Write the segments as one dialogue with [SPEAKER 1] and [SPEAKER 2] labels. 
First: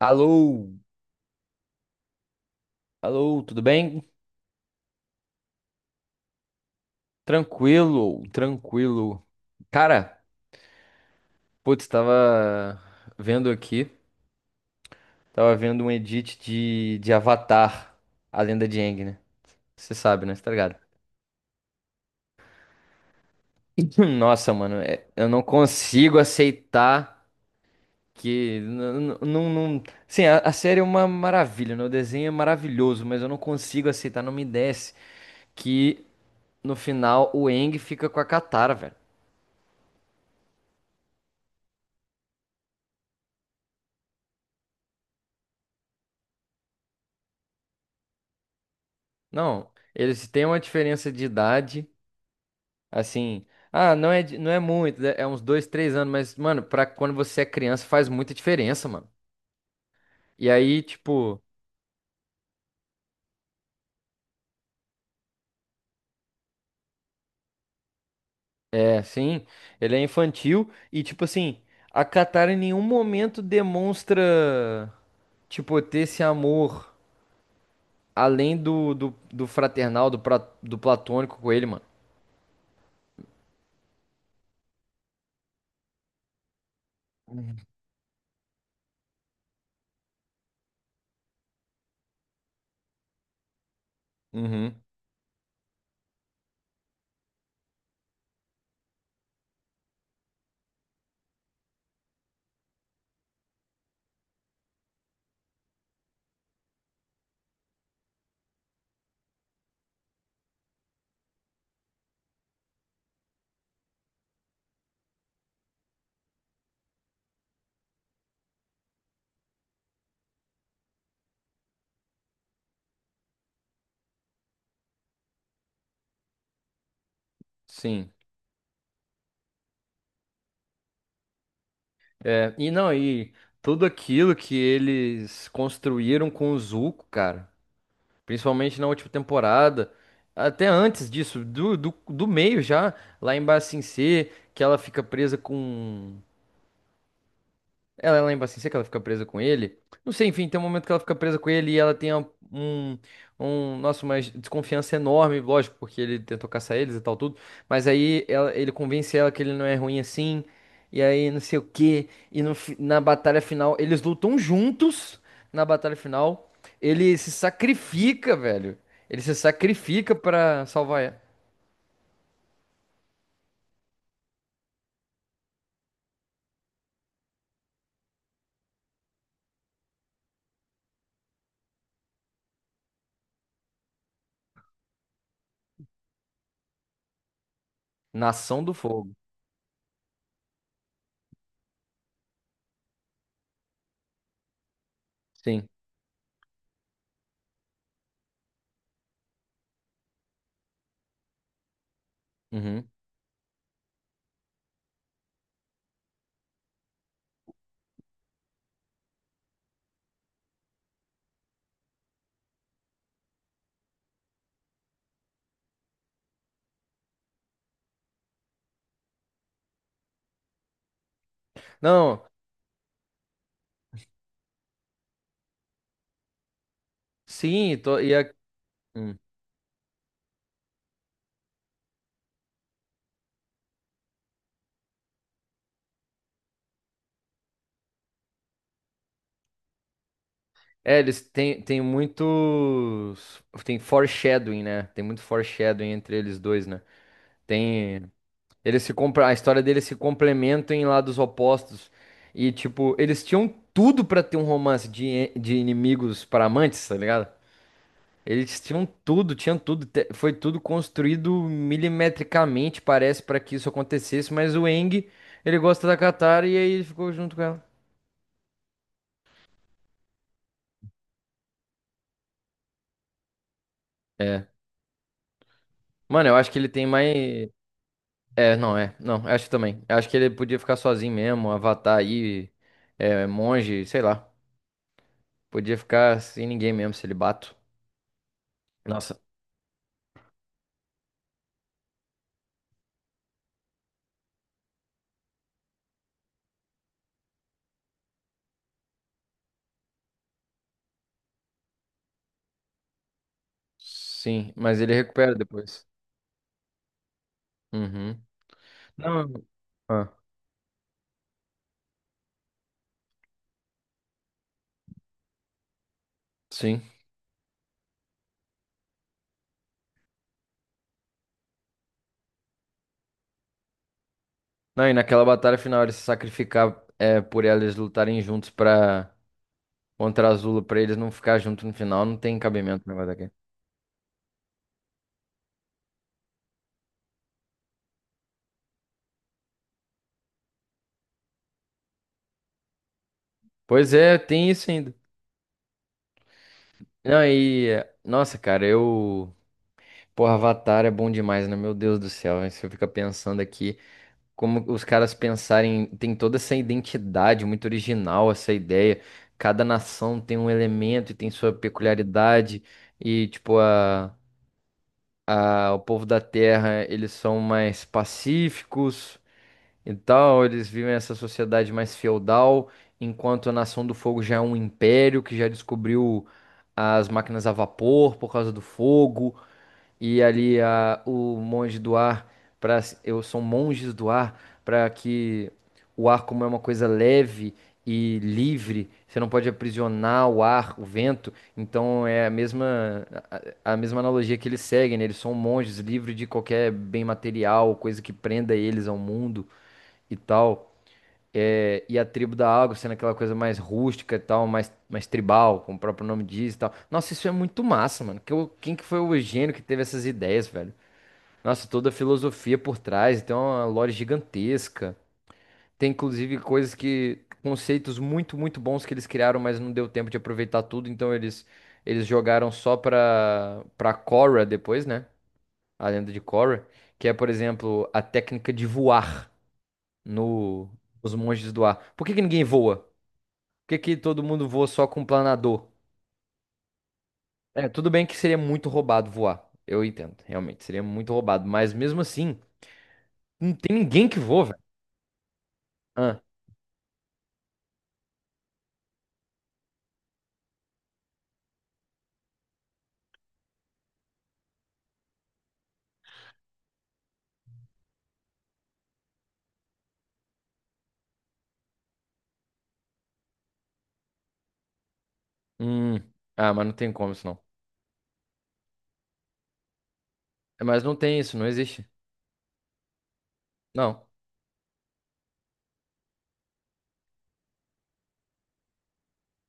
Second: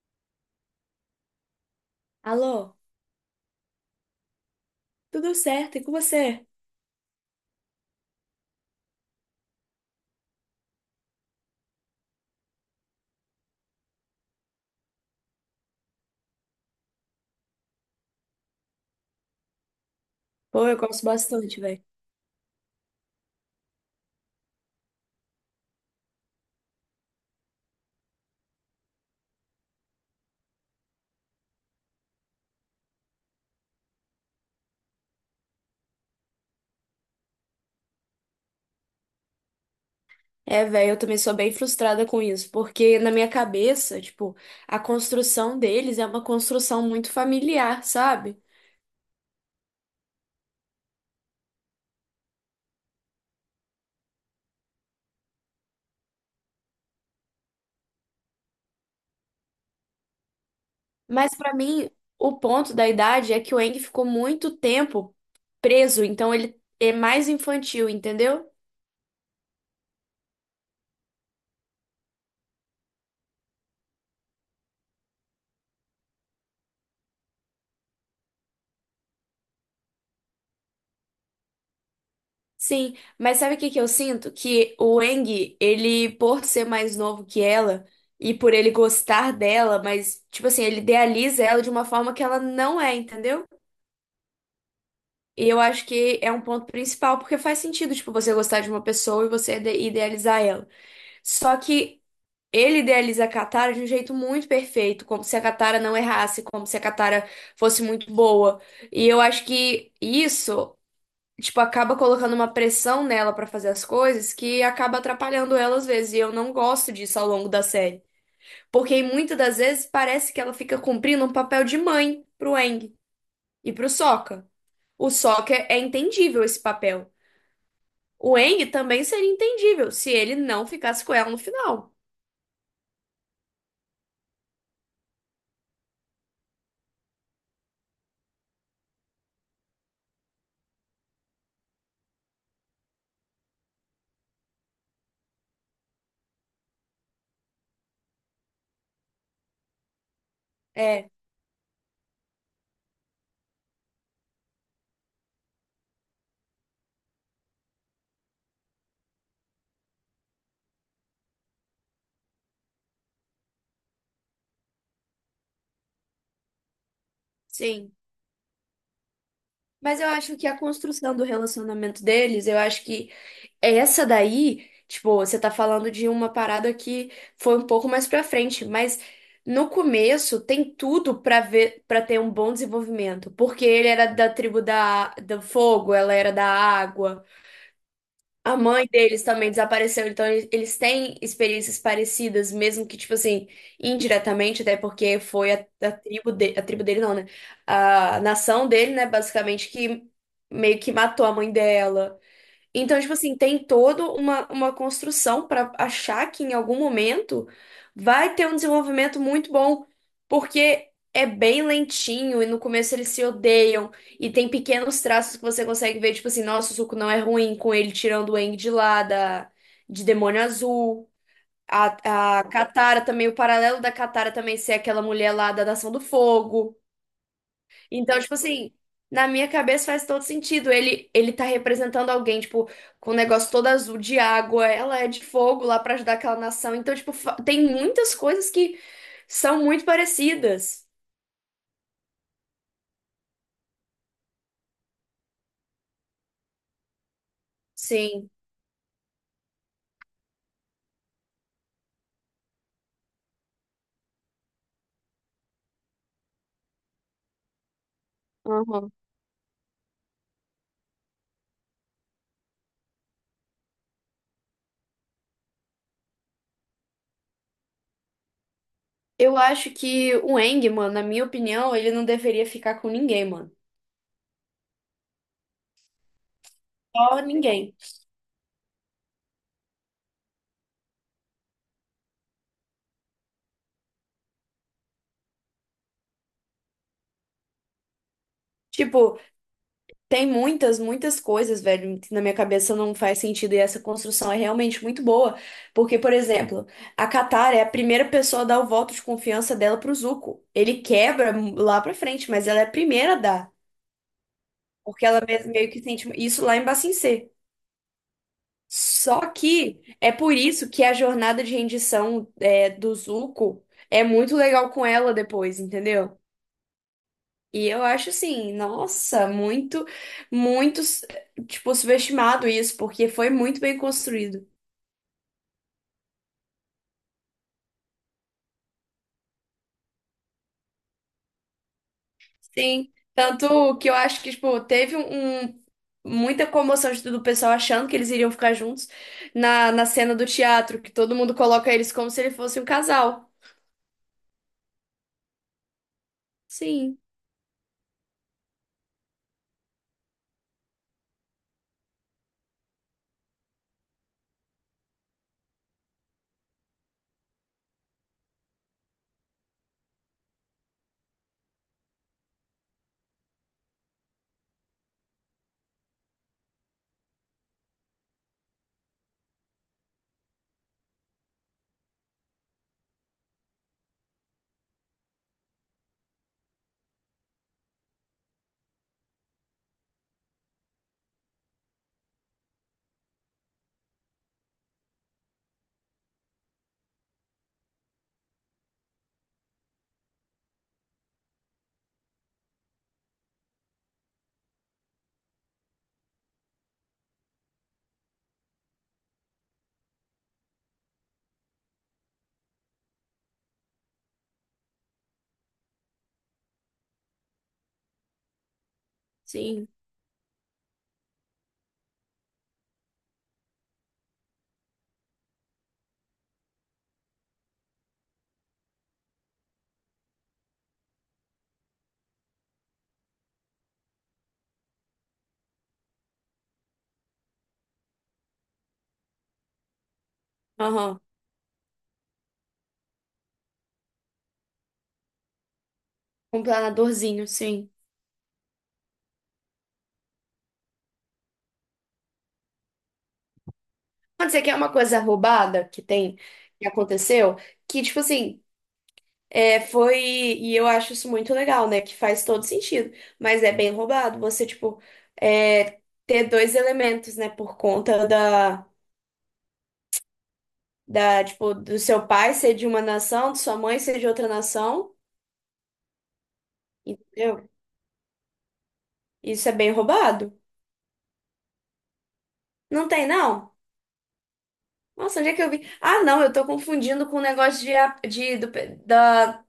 [SPEAKER 1] Alô,
[SPEAKER 2] Alô,
[SPEAKER 1] alô, tudo bem?
[SPEAKER 2] tudo certo? E com você?
[SPEAKER 1] Tranquilo, tranquilo. Cara, putz, tava vendo aqui, tava vendo um edit de Avatar, a lenda de Aang, né? Você sabe, né? Você tá
[SPEAKER 2] Pô,
[SPEAKER 1] ligado?
[SPEAKER 2] eu gosto bastante, velho.
[SPEAKER 1] Nossa, mano, eu não consigo aceitar Não, não, sim, a série é uma maravilha, né? O desenho é maravilhoso, mas eu não consigo aceitar, não me desce que no final o Aang fica com a Katara, velho.
[SPEAKER 2] É, velho, eu também sou bem frustrada com isso, porque na minha cabeça, tipo, a construção deles é uma construção muito familiar, sabe?
[SPEAKER 1] Não, eles têm uma diferença de idade, assim. Ah, não é muito, né, é uns 2, 3 anos, mas, mano, pra quando você é criança faz muita diferença, mano. E aí,
[SPEAKER 2] Mas
[SPEAKER 1] tipo,
[SPEAKER 2] pra mim, o ponto da idade é que o Aang ficou muito tempo preso, então ele é mais infantil, entendeu?
[SPEAKER 1] é, sim, ele é infantil e, tipo assim, a Katara em nenhum momento demonstra, tipo, ter esse amor além do fraternal, do platônico com ele, mano.
[SPEAKER 2] Sim, mas sabe o que que eu sinto? Que o Eng, ele, por ser mais novo que ela e por ele gostar dela, mas, tipo assim, ele idealiza ela de uma forma que ela não é, entendeu?
[SPEAKER 1] Uhum,
[SPEAKER 2] E eu acho que é um ponto principal, porque faz sentido, tipo, você gostar de uma pessoa e você idealizar ela. Só que ele idealiza a Katara de um jeito muito perfeito, como se a Katara não errasse, como se a Katara fosse muito boa. E eu acho que isso tipo, acaba colocando uma pressão nela pra fazer as coisas que acaba atrapalhando ela às vezes. E eu não gosto disso ao longo da série. Porque muitas das vezes parece que ela fica cumprindo um papel de mãe pro Aang e pro Sokka. O Sokka é entendível esse papel.
[SPEAKER 1] sim.
[SPEAKER 2] O Aang também seria entendível se ele não ficasse com ela no final.
[SPEAKER 1] É, e não, e tudo aquilo que eles construíram com o Zuko, cara. Principalmente na última temporada. Até antes disso, do meio já, lá em Ba Sing Se, que ela fica presa com, ela lembra assim, sei que ela fica presa com ele. Não sei, enfim, tem um momento que ela
[SPEAKER 2] É,
[SPEAKER 1] fica presa com ele e ela tem um, nossa, uma desconfiança enorme, lógico, porque ele tentou caçar eles e tal, tudo. Mas aí ele convence ela que ele não é ruim assim, e aí não sei o quê. E no fi- na batalha final, eles lutam juntos na batalha final. Ele se
[SPEAKER 2] sim.
[SPEAKER 1] sacrifica, velho. Ele se
[SPEAKER 2] Mas eu
[SPEAKER 1] sacrifica
[SPEAKER 2] acho que a
[SPEAKER 1] pra salvar
[SPEAKER 2] construção
[SPEAKER 1] ela.
[SPEAKER 2] do relacionamento deles, eu acho que essa daí, tipo, você tá falando de uma parada que foi um pouco mais pra frente, mas no começo tem tudo pra ver, para ter um bom desenvolvimento, porque ele era da tribo da, do fogo, ela era da água. A
[SPEAKER 1] Nação do
[SPEAKER 2] mãe
[SPEAKER 1] Fogo.
[SPEAKER 2] deles também desapareceu, então eles têm experiências parecidas, mesmo que, tipo assim, indiretamente, até porque foi
[SPEAKER 1] Sim.
[SPEAKER 2] a tribo de, a tribo dele não, né? A nação dele, né, basicamente, que meio que matou a mãe dela.
[SPEAKER 1] Uhum.
[SPEAKER 2] Então, tipo assim, tem toda uma construção para achar que em algum momento vai ter um desenvolvimento muito bom, porque é bem lentinho e no começo eles se odeiam e tem pequenos traços que você consegue ver, tipo assim, nossa, o Zuko não é ruim com ele tirando o Aang de lá da, de Demônio Azul.
[SPEAKER 1] Não,
[SPEAKER 2] A Katara também, o paralelo da Katara também ser aquela mulher lá da Nação do Fogo.
[SPEAKER 1] sim, tô, e
[SPEAKER 2] Então,
[SPEAKER 1] a.
[SPEAKER 2] tipo assim,
[SPEAKER 1] Hum.
[SPEAKER 2] na minha cabeça faz todo sentido. Ele tá representando alguém, tipo, com o negócio todo azul de água, ela é de fogo lá pra ajudar aquela nação. Então, tipo, tem muitas coisas que são muito parecidas.
[SPEAKER 1] É, eles têm tem muitos. Tem foreshadowing, né? Tem muito foreshadowing entre eles dois, né? Tem.
[SPEAKER 2] Sim.
[SPEAKER 1] Eles se compra... A história deles se complementam em lados opostos. E, tipo, eles tinham tudo pra ter um romance de, e- de inimigos para amantes, tá ligado? Eles tinham
[SPEAKER 2] Aham.
[SPEAKER 1] tudo, tinham tudo. Foi tudo construído milimetricamente, parece, pra que isso acontecesse. Mas o Eng, ele gosta da Katara e aí ele ficou junto com ela.
[SPEAKER 2] Eu acho que o Eng, mano, na minha opinião, ele não deveria ficar com ninguém, mano.
[SPEAKER 1] É. Mano, eu acho que ele tem
[SPEAKER 2] Só
[SPEAKER 1] mais.
[SPEAKER 2] ninguém.
[SPEAKER 1] É. Não, eu acho que também. Eu acho que ele podia ficar sozinho mesmo, Avatar aí, é, monge, sei lá. Podia ficar sem ninguém mesmo, celibato.
[SPEAKER 2] Tipo,
[SPEAKER 1] Nossa.
[SPEAKER 2] tem muitas, muitas coisas, velho, que na minha cabeça não faz sentido e essa construção é realmente muito boa. Porque, por exemplo, a Catar é a primeira pessoa a dar o voto de confiança dela pro Zuko. Ele quebra lá pra frente, mas ela é a primeira a dar.
[SPEAKER 1] Sim, mas ele
[SPEAKER 2] Porque ela
[SPEAKER 1] recupera
[SPEAKER 2] meio que
[SPEAKER 1] depois.
[SPEAKER 2] sente isso lá em Ba Bacincê.
[SPEAKER 1] Uhum.
[SPEAKER 2] Só
[SPEAKER 1] Não.
[SPEAKER 2] que é
[SPEAKER 1] Ah,
[SPEAKER 2] por isso que a jornada de rendição é, do Zuko é muito legal com ela depois, entendeu?
[SPEAKER 1] sim.
[SPEAKER 2] E eu acho assim, nossa, muito, muito, tipo, subestimado isso, porque foi muito bem construído.
[SPEAKER 1] Não, e naquela batalha final ele se sacrificar é, por eles lutarem juntos pra contra Azula, pra eles não ficar junto no final, não tem cabimento o
[SPEAKER 2] Sim.
[SPEAKER 1] negócio daqui.
[SPEAKER 2] Tanto que eu acho que, tipo, teve muita comoção tudo, o pessoal achando que eles iriam ficar juntos na, na cena do teatro, que todo mundo coloca eles como se ele fosse um casal.
[SPEAKER 1] Pois é, tem isso ainda.
[SPEAKER 2] Sim,
[SPEAKER 1] Não, e. É, nossa, cara, eu. Pô, Avatar é bom demais, né? Meu Deus do céu, hein? Você fica pensando aqui como os caras pensarem, tem toda essa identidade muito original, essa ideia. Cada nação tem um elemento e tem sua peculiaridade e tipo a o povo da Terra, eles são mais pacíficos e tal, eles vivem essa sociedade mais feudal, enquanto a Nação do Fogo já é um império que já descobriu as máquinas a vapor por causa do fogo e ali o monge do ar para eu sou monges do ar para que o ar como é uma coisa leve e livre, você não pode aprisionar o ar, o vento, então é a mesma analogia que eles seguem, né? Eles são monges livres de qualquer bem material, coisa que prenda eles ao mundo e tal. É, e a tribo da água sendo aquela coisa mais rústica e tal, mais tribal, como o próprio nome diz e tal. Nossa, isso é muito massa, mano. Que, quem que foi o gênio que
[SPEAKER 2] sim.
[SPEAKER 1] teve essas ideias, velho? Nossa, toda a filosofia por trás, tem uma lore gigantesca. Tem inclusive coisas que, conceitos muito, muito bons que eles criaram, mas não deu tempo de aproveitar tudo, então eles jogaram só pra Korra depois, né? A lenda de Korra, que é, por exemplo, a técnica de voar no,
[SPEAKER 2] Aham.
[SPEAKER 1] nos monges do ar. Por que que ninguém voa? Por que que todo mundo voa só com planador?
[SPEAKER 2] Um planadorzinho,
[SPEAKER 1] É,
[SPEAKER 2] sim.
[SPEAKER 1] tudo bem que seria muito roubado voar. Eu entendo, realmente, seria muito roubado. Mas mesmo assim, não tem ninguém que
[SPEAKER 2] Mas isso
[SPEAKER 1] voa,
[SPEAKER 2] aqui é
[SPEAKER 1] velho.
[SPEAKER 2] uma coisa roubada que tem,
[SPEAKER 1] Ah,
[SPEAKER 2] que aconteceu, que, tipo assim. É, foi. E eu acho isso muito legal, né? Que faz todo sentido. Mas é bem roubado você, tipo, é, ter dois elementos, né? Por conta da, da, tipo, do seu pai ser de uma nação, de sua mãe ser de outra nação.
[SPEAKER 1] hum. Ah, mas não tem como isso não.
[SPEAKER 2] Entendeu? Isso é bem roubado.
[SPEAKER 1] É, mas não tem isso, não existe.
[SPEAKER 2] Não tem, não?
[SPEAKER 1] Não,
[SPEAKER 2] Nossa, onde é que eu vi? Ah, não, eu tô confundindo com o negócio de, de do, da.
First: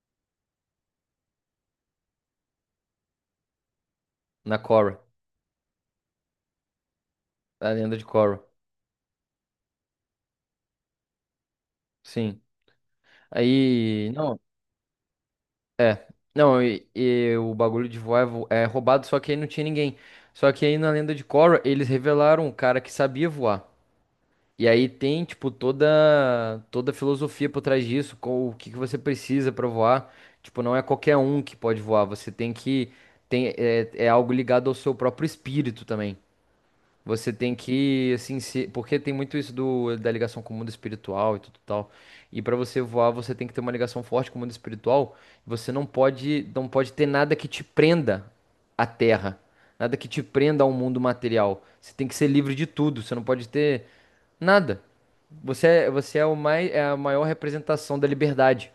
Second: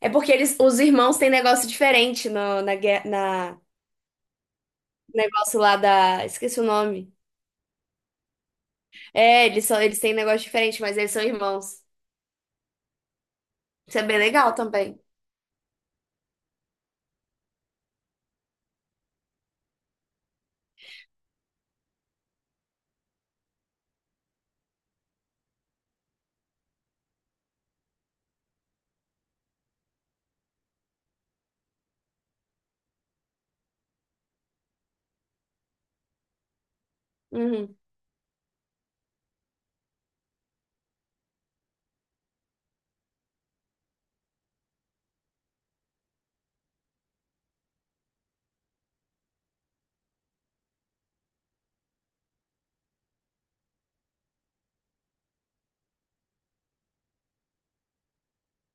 [SPEAKER 2] É porque eles, os irmãos têm negócio diferente no, na, na
[SPEAKER 1] na Korra,
[SPEAKER 2] negócio lá da. Esqueci o nome.
[SPEAKER 1] na lenda de Korra.
[SPEAKER 2] É, eles são, eles têm um negócio diferente, mas eles são irmãos.
[SPEAKER 1] Sim.
[SPEAKER 2] Isso é
[SPEAKER 1] Aí,
[SPEAKER 2] bem
[SPEAKER 1] não,
[SPEAKER 2] legal também.
[SPEAKER 1] é. Não, e, o bagulho de voar é roubado, só que aí não tinha ninguém. Só que aí na lenda de Korra, eles revelaram um cara que sabia voar. E aí tem, tipo, toda a filosofia por trás disso, com o que que você precisa para voar. Tipo, não é qualquer um que pode voar, você tem que tem é algo ligado ao seu próprio espírito também. Você tem
[SPEAKER 2] Uhum,
[SPEAKER 1] que assim, se, porque tem muito isso do da ligação com o mundo espiritual e tudo tal. E para você voar, você tem que ter uma ligação forte com o mundo espiritual. Você não pode ter nada que te prenda à terra. Nada que te prenda ao mundo material. Você tem que ser livre de tudo. Você não pode ter nada. Você é o mais, é a maior representação da liberdade.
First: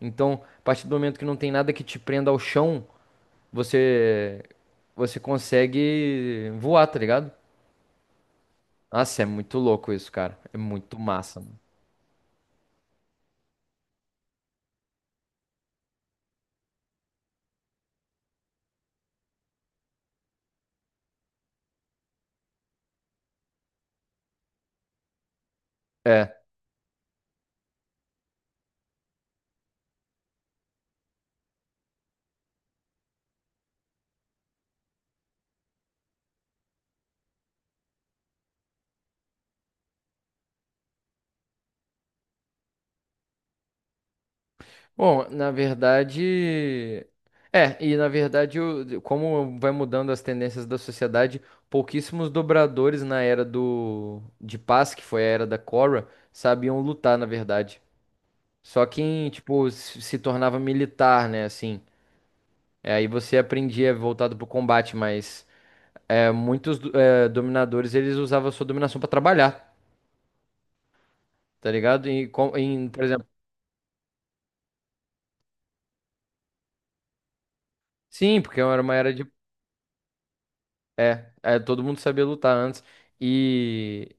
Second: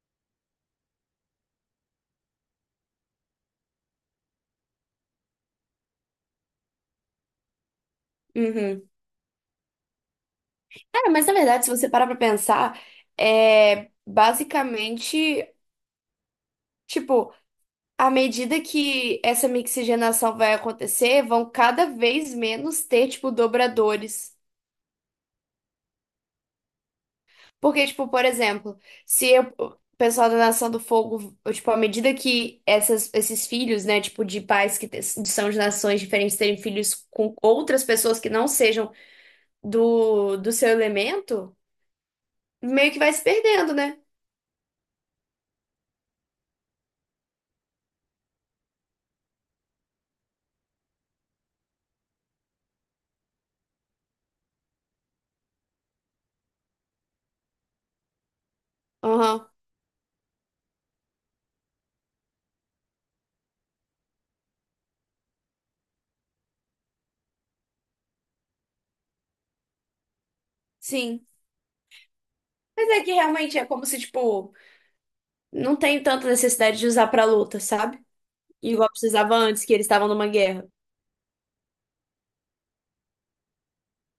[SPEAKER 1] Então, a partir do momento que não tem nada que te prenda ao chão, você você consegue voar, tá ligado?
[SPEAKER 2] uhum.
[SPEAKER 1] Nossa, é muito louco isso, cara. É muito
[SPEAKER 2] É, mas na
[SPEAKER 1] massa, mano.
[SPEAKER 2] verdade, se você parar pra pensar, é basicamente, tipo, à medida que essa mixigenação vai acontecer, vão cada vez menos ter, tipo, dobradores.
[SPEAKER 1] É.
[SPEAKER 2] Porque, tipo, por exemplo, se eu- o pessoal da Nação do Fogo, tipo, à medida que essas, esses filhos, né, tipo, de pais que são de nações diferentes terem filhos com outras pessoas que não sejam do, do seu elemento, meio que vai se perdendo, né?
[SPEAKER 1] Bom, na verdade. É, e na verdade, como vai mudando as tendências da sociedade, pouquíssimos dobradores na era do de paz, que foi a era da Korra, sabiam lutar, na verdade. Só quem,
[SPEAKER 2] Aham,
[SPEAKER 1] tipo, se tornava militar, né, assim. É, aí você aprendia voltado pro combate, mas é, muitos dominadores, eles usavam a sua dominação pra trabalhar,
[SPEAKER 2] sim.
[SPEAKER 1] tá ligado? E, com, em,
[SPEAKER 2] Mas
[SPEAKER 1] por
[SPEAKER 2] é que
[SPEAKER 1] exemplo,
[SPEAKER 2] realmente é como se, tipo, não tem tanta necessidade de usar pra luta, sabe?
[SPEAKER 1] sim, porque era
[SPEAKER 2] Igual
[SPEAKER 1] uma era de...
[SPEAKER 2] precisava antes, que eles estavam numa guerra.
[SPEAKER 1] É, é, todo mundo sabia lutar antes. E,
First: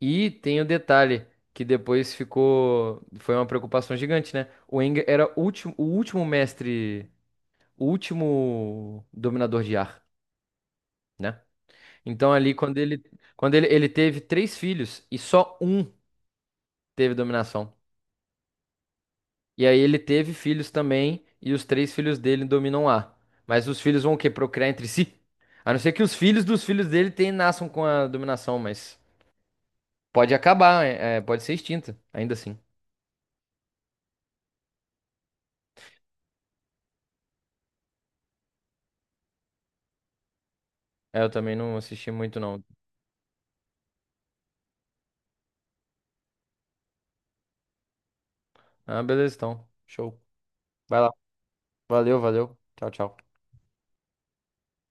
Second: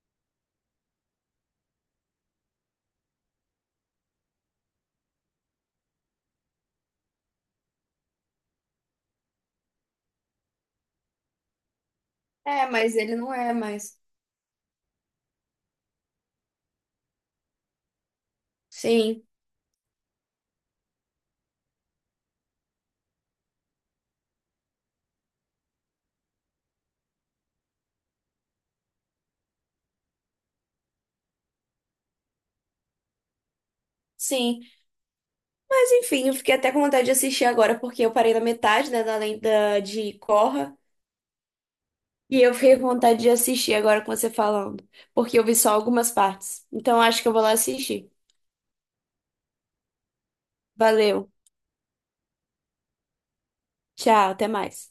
[SPEAKER 1] e tem o detalhe, que depois ficou... Foi uma preocupação gigante, né? O Aang era o último mestre, o último dominador de ar, né? Então ali
[SPEAKER 2] É,
[SPEAKER 1] quando
[SPEAKER 2] mas
[SPEAKER 1] ele
[SPEAKER 2] ele não é
[SPEAKER 1] quando ele, ele
[SPEAKER 2] mais.
[SPEAKER 1] teve três filhos e só um teve dominação.
[SPEAKER 2] Sim,
[SPEAKER 1] E aí ele teve filhos também e os três filhos dele dominam lá. Mas os filhos vão o quê? Procriar entre si? A não ser que os filhos dos filhos dele tem, nasçam com a dominação, mas pode acabar, pode ser extinta, ainda assim.
[SPEAKER 2] sim. Mas enfim, eu fiquei até com vontade de assistir agora, porque eu parei na metade, né, da lenda de Korra.
[SPEAKER 1] É, eu também não assisti muito
[SPEAKER 2] E eu
[SPEAKER 1] não.
[SPEAKER 2] fiquei com vontade de assistir agora com você falando, porque eu vi só algumas partes. Então acho que eu vou lá assistir.
[SPEAKER 1] Ah, beleza, então. Show. Vai lá.
[SPEAKER 2] Valeu.
[SPEAKER 1] Valeu, valeu. Tchau, tchau.
[SPEAKER 2] Tchau, até mais.